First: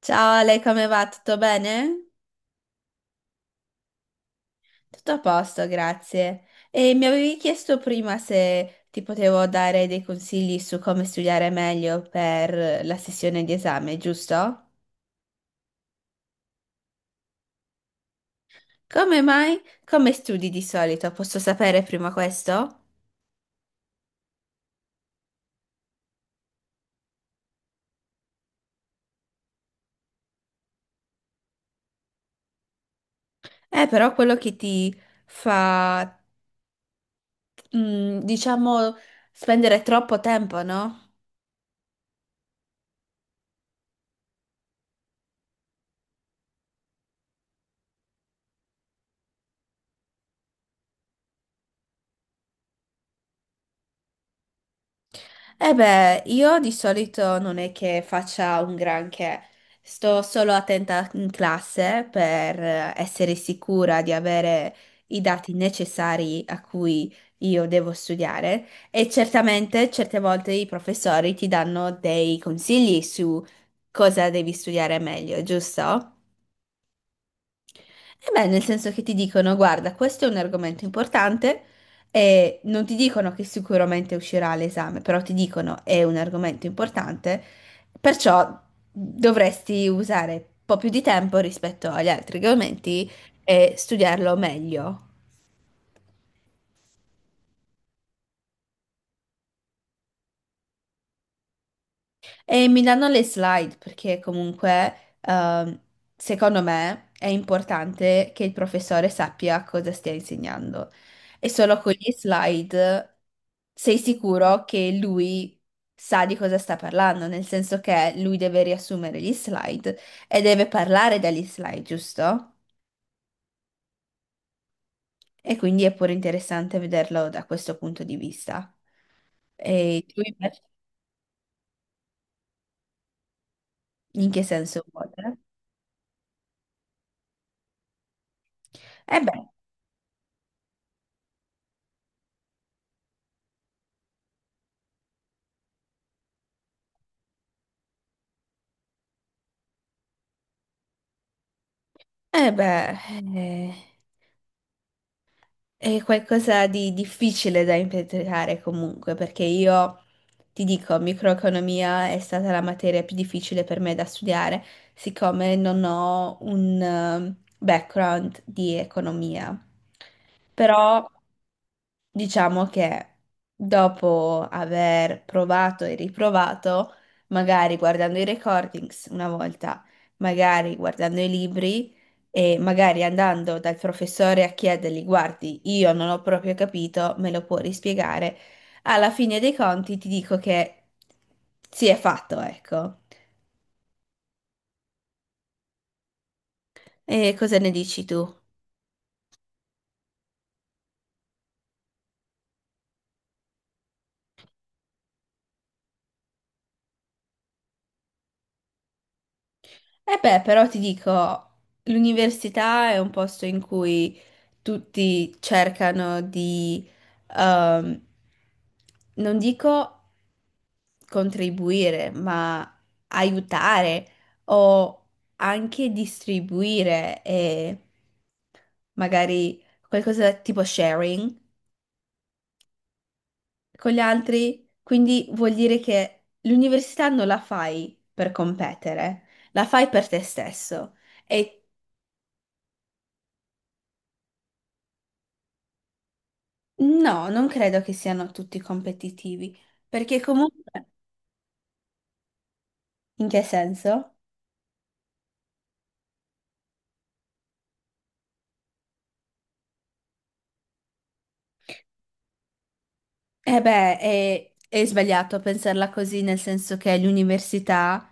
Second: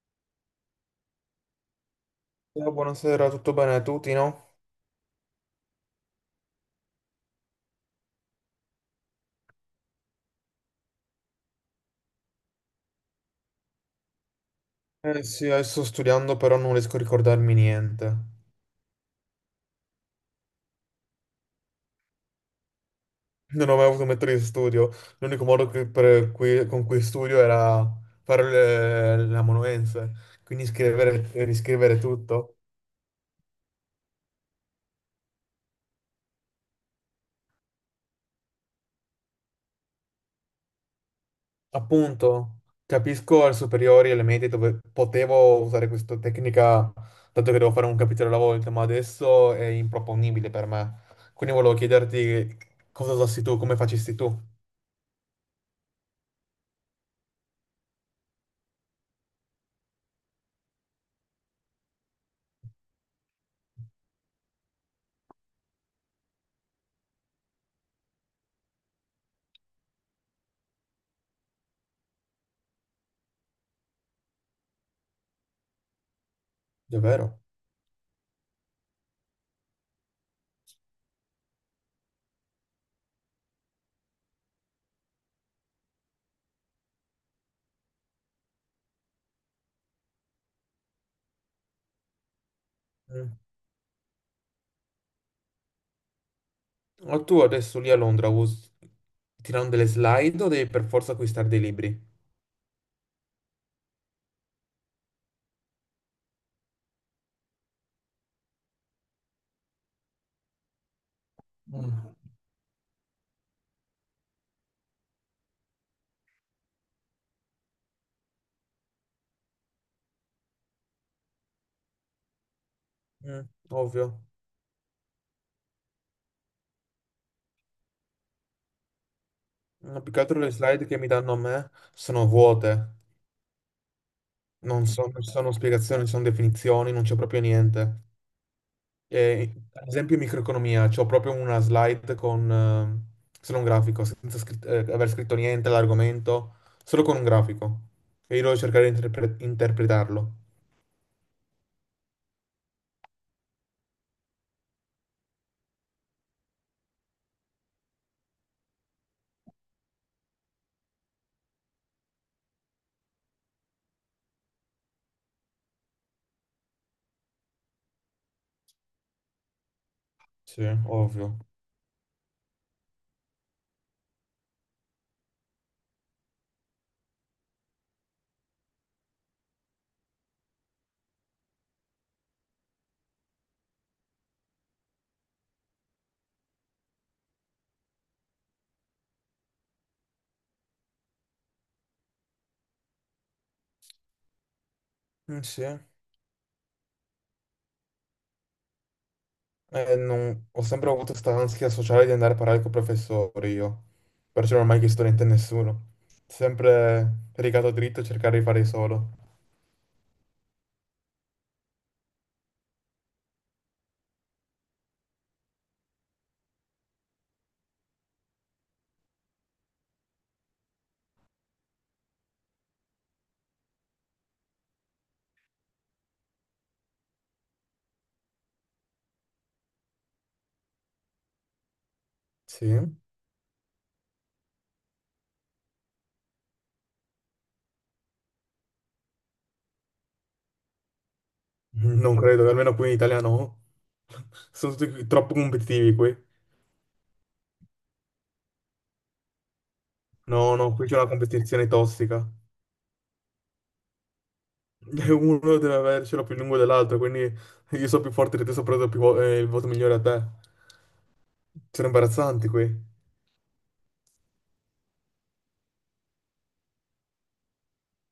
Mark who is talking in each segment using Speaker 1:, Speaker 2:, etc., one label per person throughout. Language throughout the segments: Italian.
Speaker 1: Ciao Ale, come va? Tutto bene?
Speaker 2: Ciao, buonasera, tutto bene? Tutti, no?
Speaker 1: Tutto a posto, grazie. E mi avevi chiesto prima se ti potevo dare dei consigli su come studiare meglio per la sessione di esame, giusto?
Speaker 2: Eh sì, adesso sto studiando, però non riesco a ricordarmi niente.
Speaker 1: Come mai? Come studi di solito? Posso sapere prima questo?
Speaker 2: Non ho mai avuto un metodo di studio. L'unico modo con cui studio era fare la monuenza, quindi scrivere e riscrivere tutto.
Speaker 1: Però quello che ti fa, diciamo, spendere troppo tempo, no?
Speaker 2: Appunto, capisco alle superiori e alle medie dove potevo usare questa tecnica, dato che devo fare un capitolo alla volta, ma adesso è improponibile per me. Quindi volevo chiederti cosa usassi tu, come facessi tu.
Speaker 1: Eh beh, io di solito non è che faccia un granché, sto solo attenta in classe per essere sicura di avere i dati necessari a cui io devo studiare e certamente certe volte i professori ti danno dei consigli su cosa devi studiare meglio, giusto?
Speaker 2: Davvero?
Speaker 1: E beh, nel senso che ti dicono, guarda, questo è un argomento importante e non ti dicono che sicuramente uscirà all'esame, però ti dicono è un argomento importante, perciò dovresti usare un po' più di tempo rispetto agli altri argomenti e studiarlo meglio.
Speaker 2: Ma tu adesso lì a Londra tirano delle slide o devi per forza acquistare dei libri?
Speaker 1: E mi danno le slide perché comunque, secondo me, è importante che il professore sappia cosa stia insegnando. E solo con gli
Speaker 2: Mm.
Speaker 1: slide sei sicuro che lui sa di cosa sta parlando, nel senso che lui deve riassumere gli slide e deve parlare dagli slide, giusto?
Speaker 2: Mm, ovvio.
Speaker 1: E quindi è pure interessante vederlo da questo punto di vista.
Speaker 2: No,
Speaker 1: E
Speaker 2: più che
Speaker 1: tu
Speaker 2: altro le
Speaker 1: invece,
Speaker 2: slide che mi danno a me sono vuote,
Speaker 1: in che senso vuole?
Speaker 2: non ci sono spiegazioni, non ci sono definizioni, non c'è proprio niente.
Speaker 1: Eh beh,
Speaker 2: E, ad esempio, in microeconomia, c'ho proprio una slide con solo un grafico, senza aver scritto niente all'argomento, solo con un grafico. E io devo cercare di interpretarlo.
Speaker 1: eh beh, eh. È qualcosa di difficile da impiantare comunque, perché io ti dico, microeconomia è stata la materia più difficile per me da studiare, siccome non ho un background di economia.
Speaker 2: Sì,
Speaker 1: Però
Speaker 2: ovvio.
Speaker 1: diciamo che dopo aver provato e riprovato, magari guardando i recordings una volta, magari guardando i libri e magari andando dal professore a chiedergli, guardi, io non ho proprio capito, me lo può rispiegare? Alla fine dei conti ti dico che si è fatto, ecco.
Speaker 2: Mm, sì.
Speaker 1: E cosa ne dici tu?
Speaker 2: Ho sempre avuto questa ansia sociale di andare a parlare con i professori io, perciò non ho mai chiesto niente a nessuno. Sempre rigato dritto e cercare di fare solo.
Speaker 1: Eh beh, però ti dico, l'università è un posto in cui tutti cercano di, ehm, non dico contribuire, ma aiutare o anche distribuire e magari qualcosa tipo sharing
Speaker 2: Sì?
Speaker 1: con gli altri. Quindi vuol dire che l'università non la fai per competere, la fai per te stesso. E
Speaker 2: Non credo, almeno qui in Italia no. Sono tutti troppo competitivi qui.
Speaker 1: no, non credo che siano tutti competitivi, perché
Speaker 2: No, no, qui
Speaker 1: comunque,
Speaker 2: c'è una competizione tossica.
Speaker 1: in che senso?
Speaker 2: E uno deve avercelo più lungo dell'altro, quindi io sono più forte di te, so preso più il voto migliore a te. Sono imbarazzanti qui.
Speaker 1: Eh beh, è sbagliato pensarla così, nel senso che l'università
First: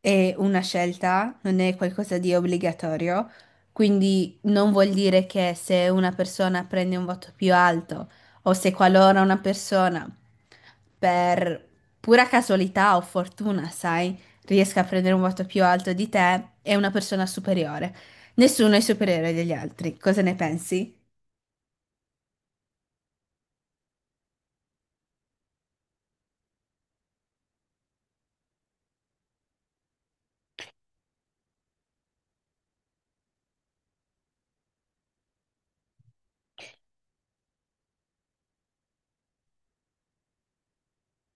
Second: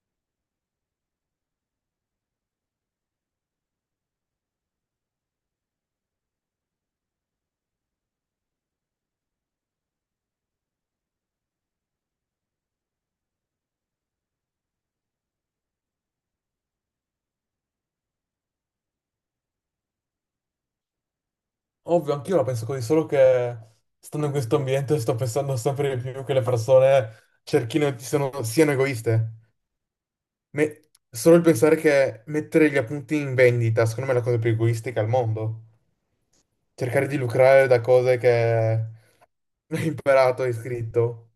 Speaker 1: è una scelta, non è qualcosa di obbligatorio, quindi non vuol dire che se una persona prende un voto più alto o se qualora una persona per pura casualità o fortuna, sai, riesca a prendere un voto più alto di te, è una persona superiore. Nessuno è superiore degli altri. Cosa ne pensi?
Speaker 2: Ovvio, anch'io la penso così, solo che stando in questo ambiente sto pensando sempre di più che le persone cerchino, siano egoiste. Me- Solo il pensare che mettere gli appunti in vendita, secondo me, è la cosa più egoistica al mondo. Cercare di lucrare da cose che hai imparato, hai scritto.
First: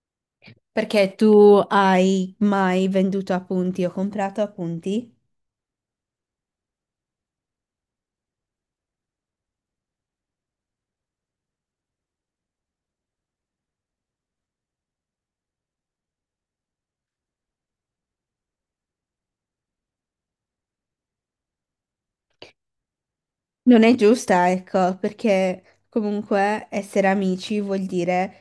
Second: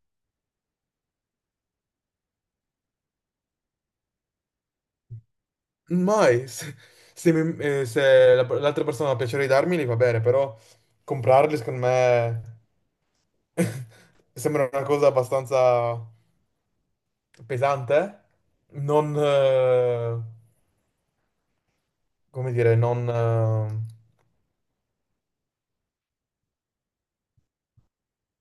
Speaker 1: Perché tu hai mai venduto appunti o comprato appunti?
Speaker 2: Mai, se, se mi- se la- l'altra persona ha piacere di darmeli va bene, però comprarli, secondo me, sembra una cosa abbastanza pesante, non, come dire, non,
Speaker 1: Non è giusta, ecco, perché comunque essere amici vuol dire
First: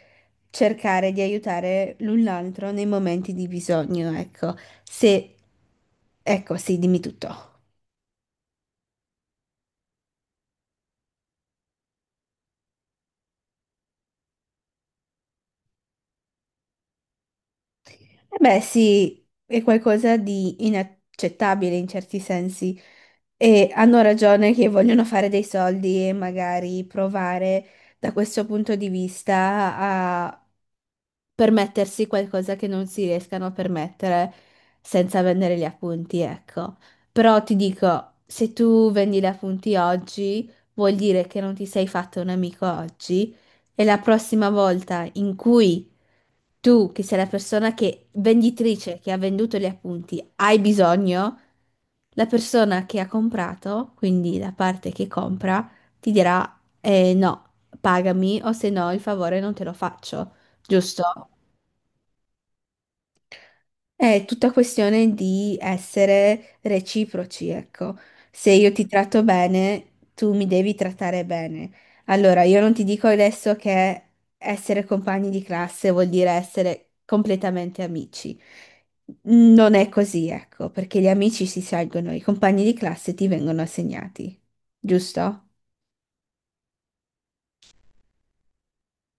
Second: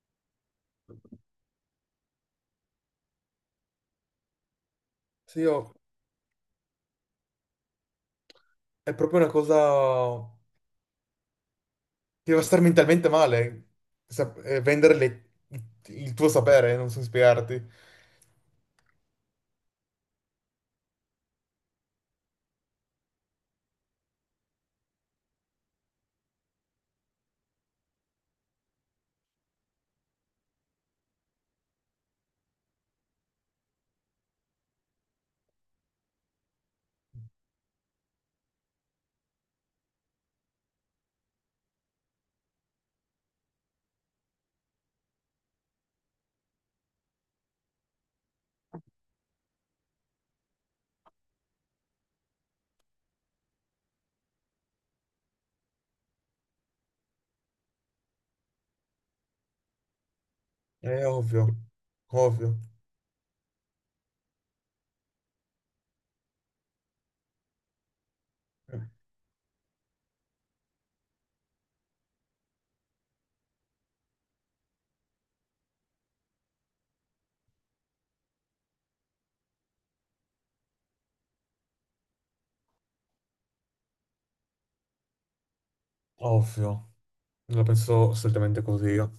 Speaker 1: cercare di aiutare l'un l'altro nei momenti di bisogno, ecco. Se,
Speaker 2: sì,
Speaker 1: ecco, sì, dimmi tutto.
Speaker 2: è proprio una cosa che va a star mentalmente male, vendere il tuo sapere, non so spiegarti.
Speaker 1: Eh beh, sì, è qualcosa di inaccettabile in certi sensi. E hanno ragione che vogliono fare dei soldi e magari provare da questo punto di vista a permettersi qualcosa che non si riescano a permettere senza vendere gli appunti, ecco. Però ti dico, se tu vendi gli appunti oggi, vuol dire che non ti sei fatto un amico oggi e la prossima volta in cui tu, che sei la persona che, venditrice che ha venduto gli appunti, hai bisogno, la persona che ha comprato, quindi la parte che compra, ti dirà no, pagami o se no il favore non te lo faccio,
Speaker 2: È
Speaker 1: giusto?
Speaker 2: ovvio, ovvio,
Speaker 1: È tutta questione di essere reciproci, ecco. Se io ti tratto bene, tu mi devi trattare bene. Allora, io non ti dico adesso che essere compagni di classe vuol dire essere completamente amici. Non è così, ecco, perché gli amici si scelgono, i compagni di classe ti vengono assegnati, giusto?
Speaker 2: ovvio. Non la penso assolutamente così io.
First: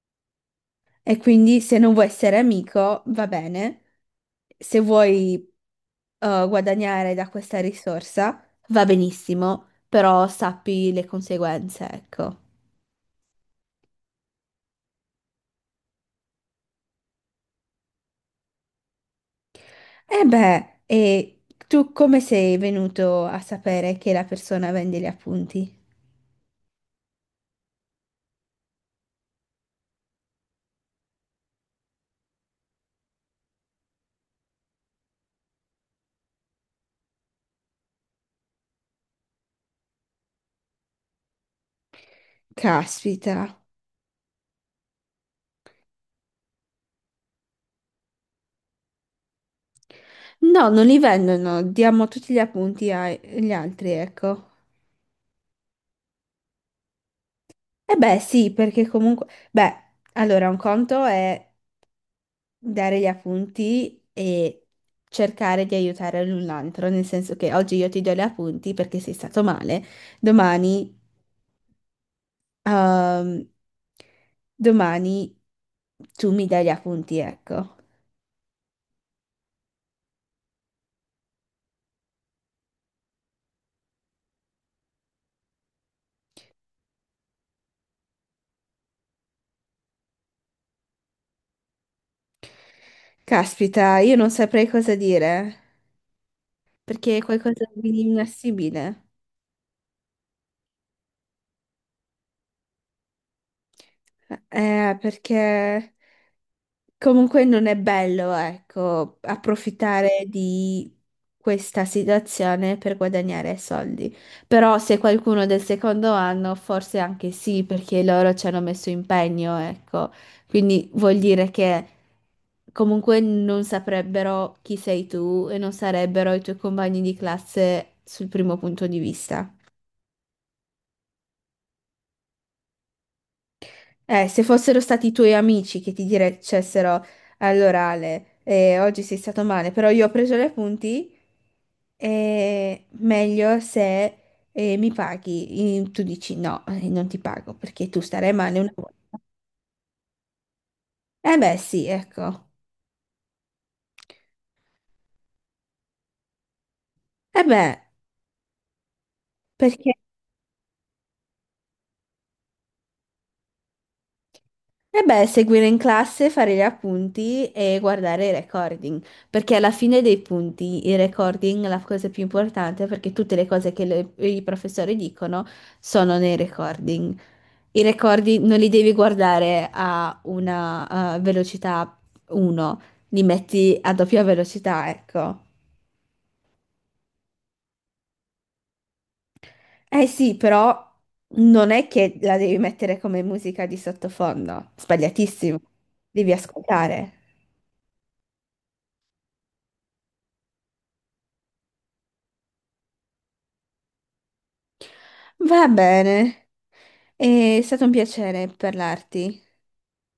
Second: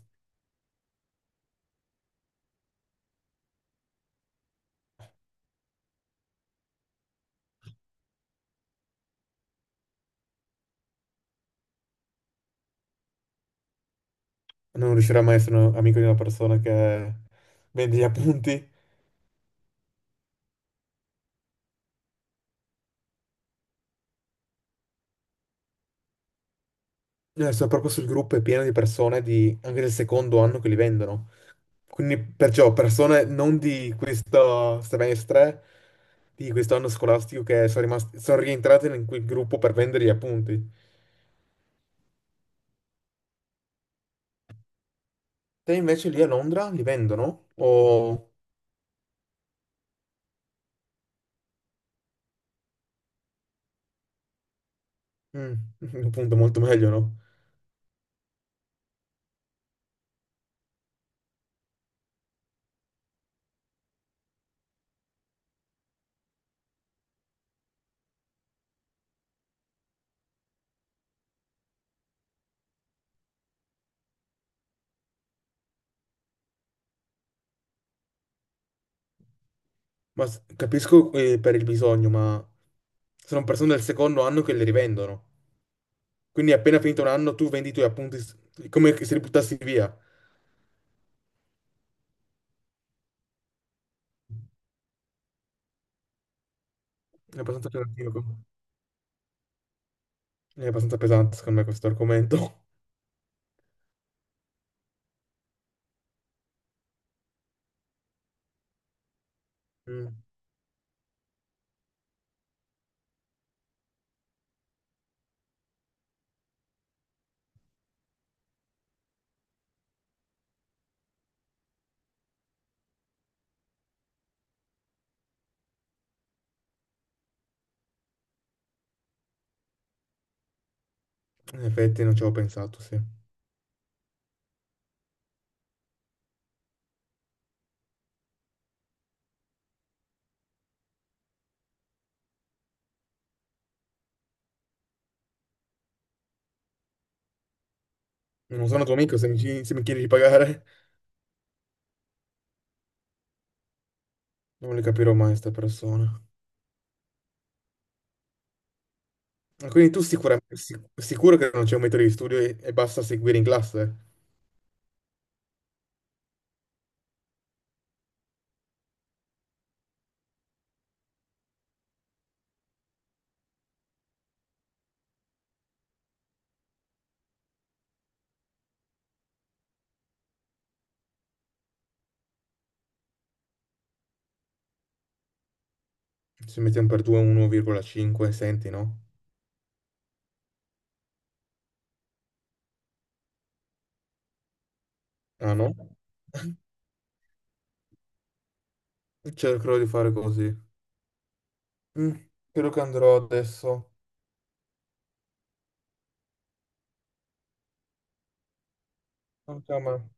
Speaker 1: E quindi se non vuoi essere amico, va bene. Se vuoi guadagnare da questa risorsa, va benissimo, però sappi le conseguenze, ecco.
Speaker 2: Non riuscirò mai a essere un amico di una persona che vende gli appunti.
Speaker 1: E beh, e tu come sei venuto a sapere che la persona vende gli appunti?
Speaker 2: Sono proprio sul gruppo, è pieno di persone anche del secondo anno che li vendono. Quindi perciò persone non di questo semestre, di questo anno scolastico che sono rimasti, sono rientrate in quel gruppo per vendere gli appunti.
Speaker 1: Caspita.
Speaker 2: Te invece lì a Londra li vendono? O.
Speaker 1: No, non li vendono, no, diamo tutti gli appunti agli altri, ecco.
Speaker 2: Mm, appunto molto meglio, no?
Speaker 1: E beh, sì, perché comunque... Beh, allora, un conto è dare gli appunti e cercare di aiutare l'un l'altro, nel senso che oggi io ti do gli appunti perché sei stato male, domani, ehm, domani tu mi dai gli appunti, ecco.
Speaker 2: Ma capisco, per il bisogno, ma sono persone del secondo anno che li rivendono. Quindi appena finito un anno tu vendi i tuoi appunti come se li buttassi via.
Speaker 1: Caspita, io non saprei cosa dire, perché è
Speaker 2: È
Speaker 1: qualcosa
Speaker 2: abbastanza
Speaker 1: di
Speaker 2: pesante,
Speaker 1: inassibile.
Speaker 2: è abbastanza pesante secondo me questo argomento.
Speaker 1: Perché... Comunque non è bello, ecco,
Speaker 2: Mm,
Speaker 1: approfittare di questa situazione per guadagnare soldi. Però se qualcuno del secondo anno, forse anche sì, perché loro ci hanno messo impegno, ecco. Quindi vuol dire che comunque non saprebbero chi sei tu e non sarebbero i tuoi compagni di classe sul primo punto di vista.
Speaker 2: in effetti non ci avevo pensato, sì.
Speaker 1: Se fossero stati i tuoi amici che ti dicessero all'orale, oggi sei stato male, però io ho preso gli appunti, meglio se mi paghi. Tu dici no, non ti pago perché tu starai male
Speaker 2: Non
Speaker 1: una
Speaker 2: sono tuo amico
Speaker 1: volta.
Speaker 2: se se mi chiedi di pagare.
Speaker 1: Eh beh, sì, ecco.
Speaker 2: Non le capirò mai queste persone.
Speaker 1: Eh beh,
Speaker 2: Ma quindi
Speaker 1: perché?
Speaker 2: tu sicuramente, sicuro che non c'è un metodo di studio e basta seguire in classe?
Speaker 1: E beh, seguire in classe, fare gli appunti e guardare i recording, perché alla fine dei punti i recording è la cosa più importante perché tutte le cose che i professori dicono sono nei recording. I recording non li devi guardare a una velocità 1, li metti a doppia velocità, ecco.
Speaker 2: Se mettiamo per 2 1,5, senti, no?
Speaker 1: Eh sì, però non è che la devi mettere come musica di sottofondo,
Speaker 2: Ah
Speaker 1: sbagliatissimo,
Speaker 2: no?
Speaker 1: devi ascoltare.
Speaker 2: Cercherò di fare così. Mm, Credo che andrò adesso.
Speaker 1: Va bene, è stato un piacere parlarti.
Speaker 2: Anche a me.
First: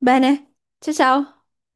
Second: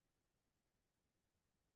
Speaker 1: Bene, ciao ciao.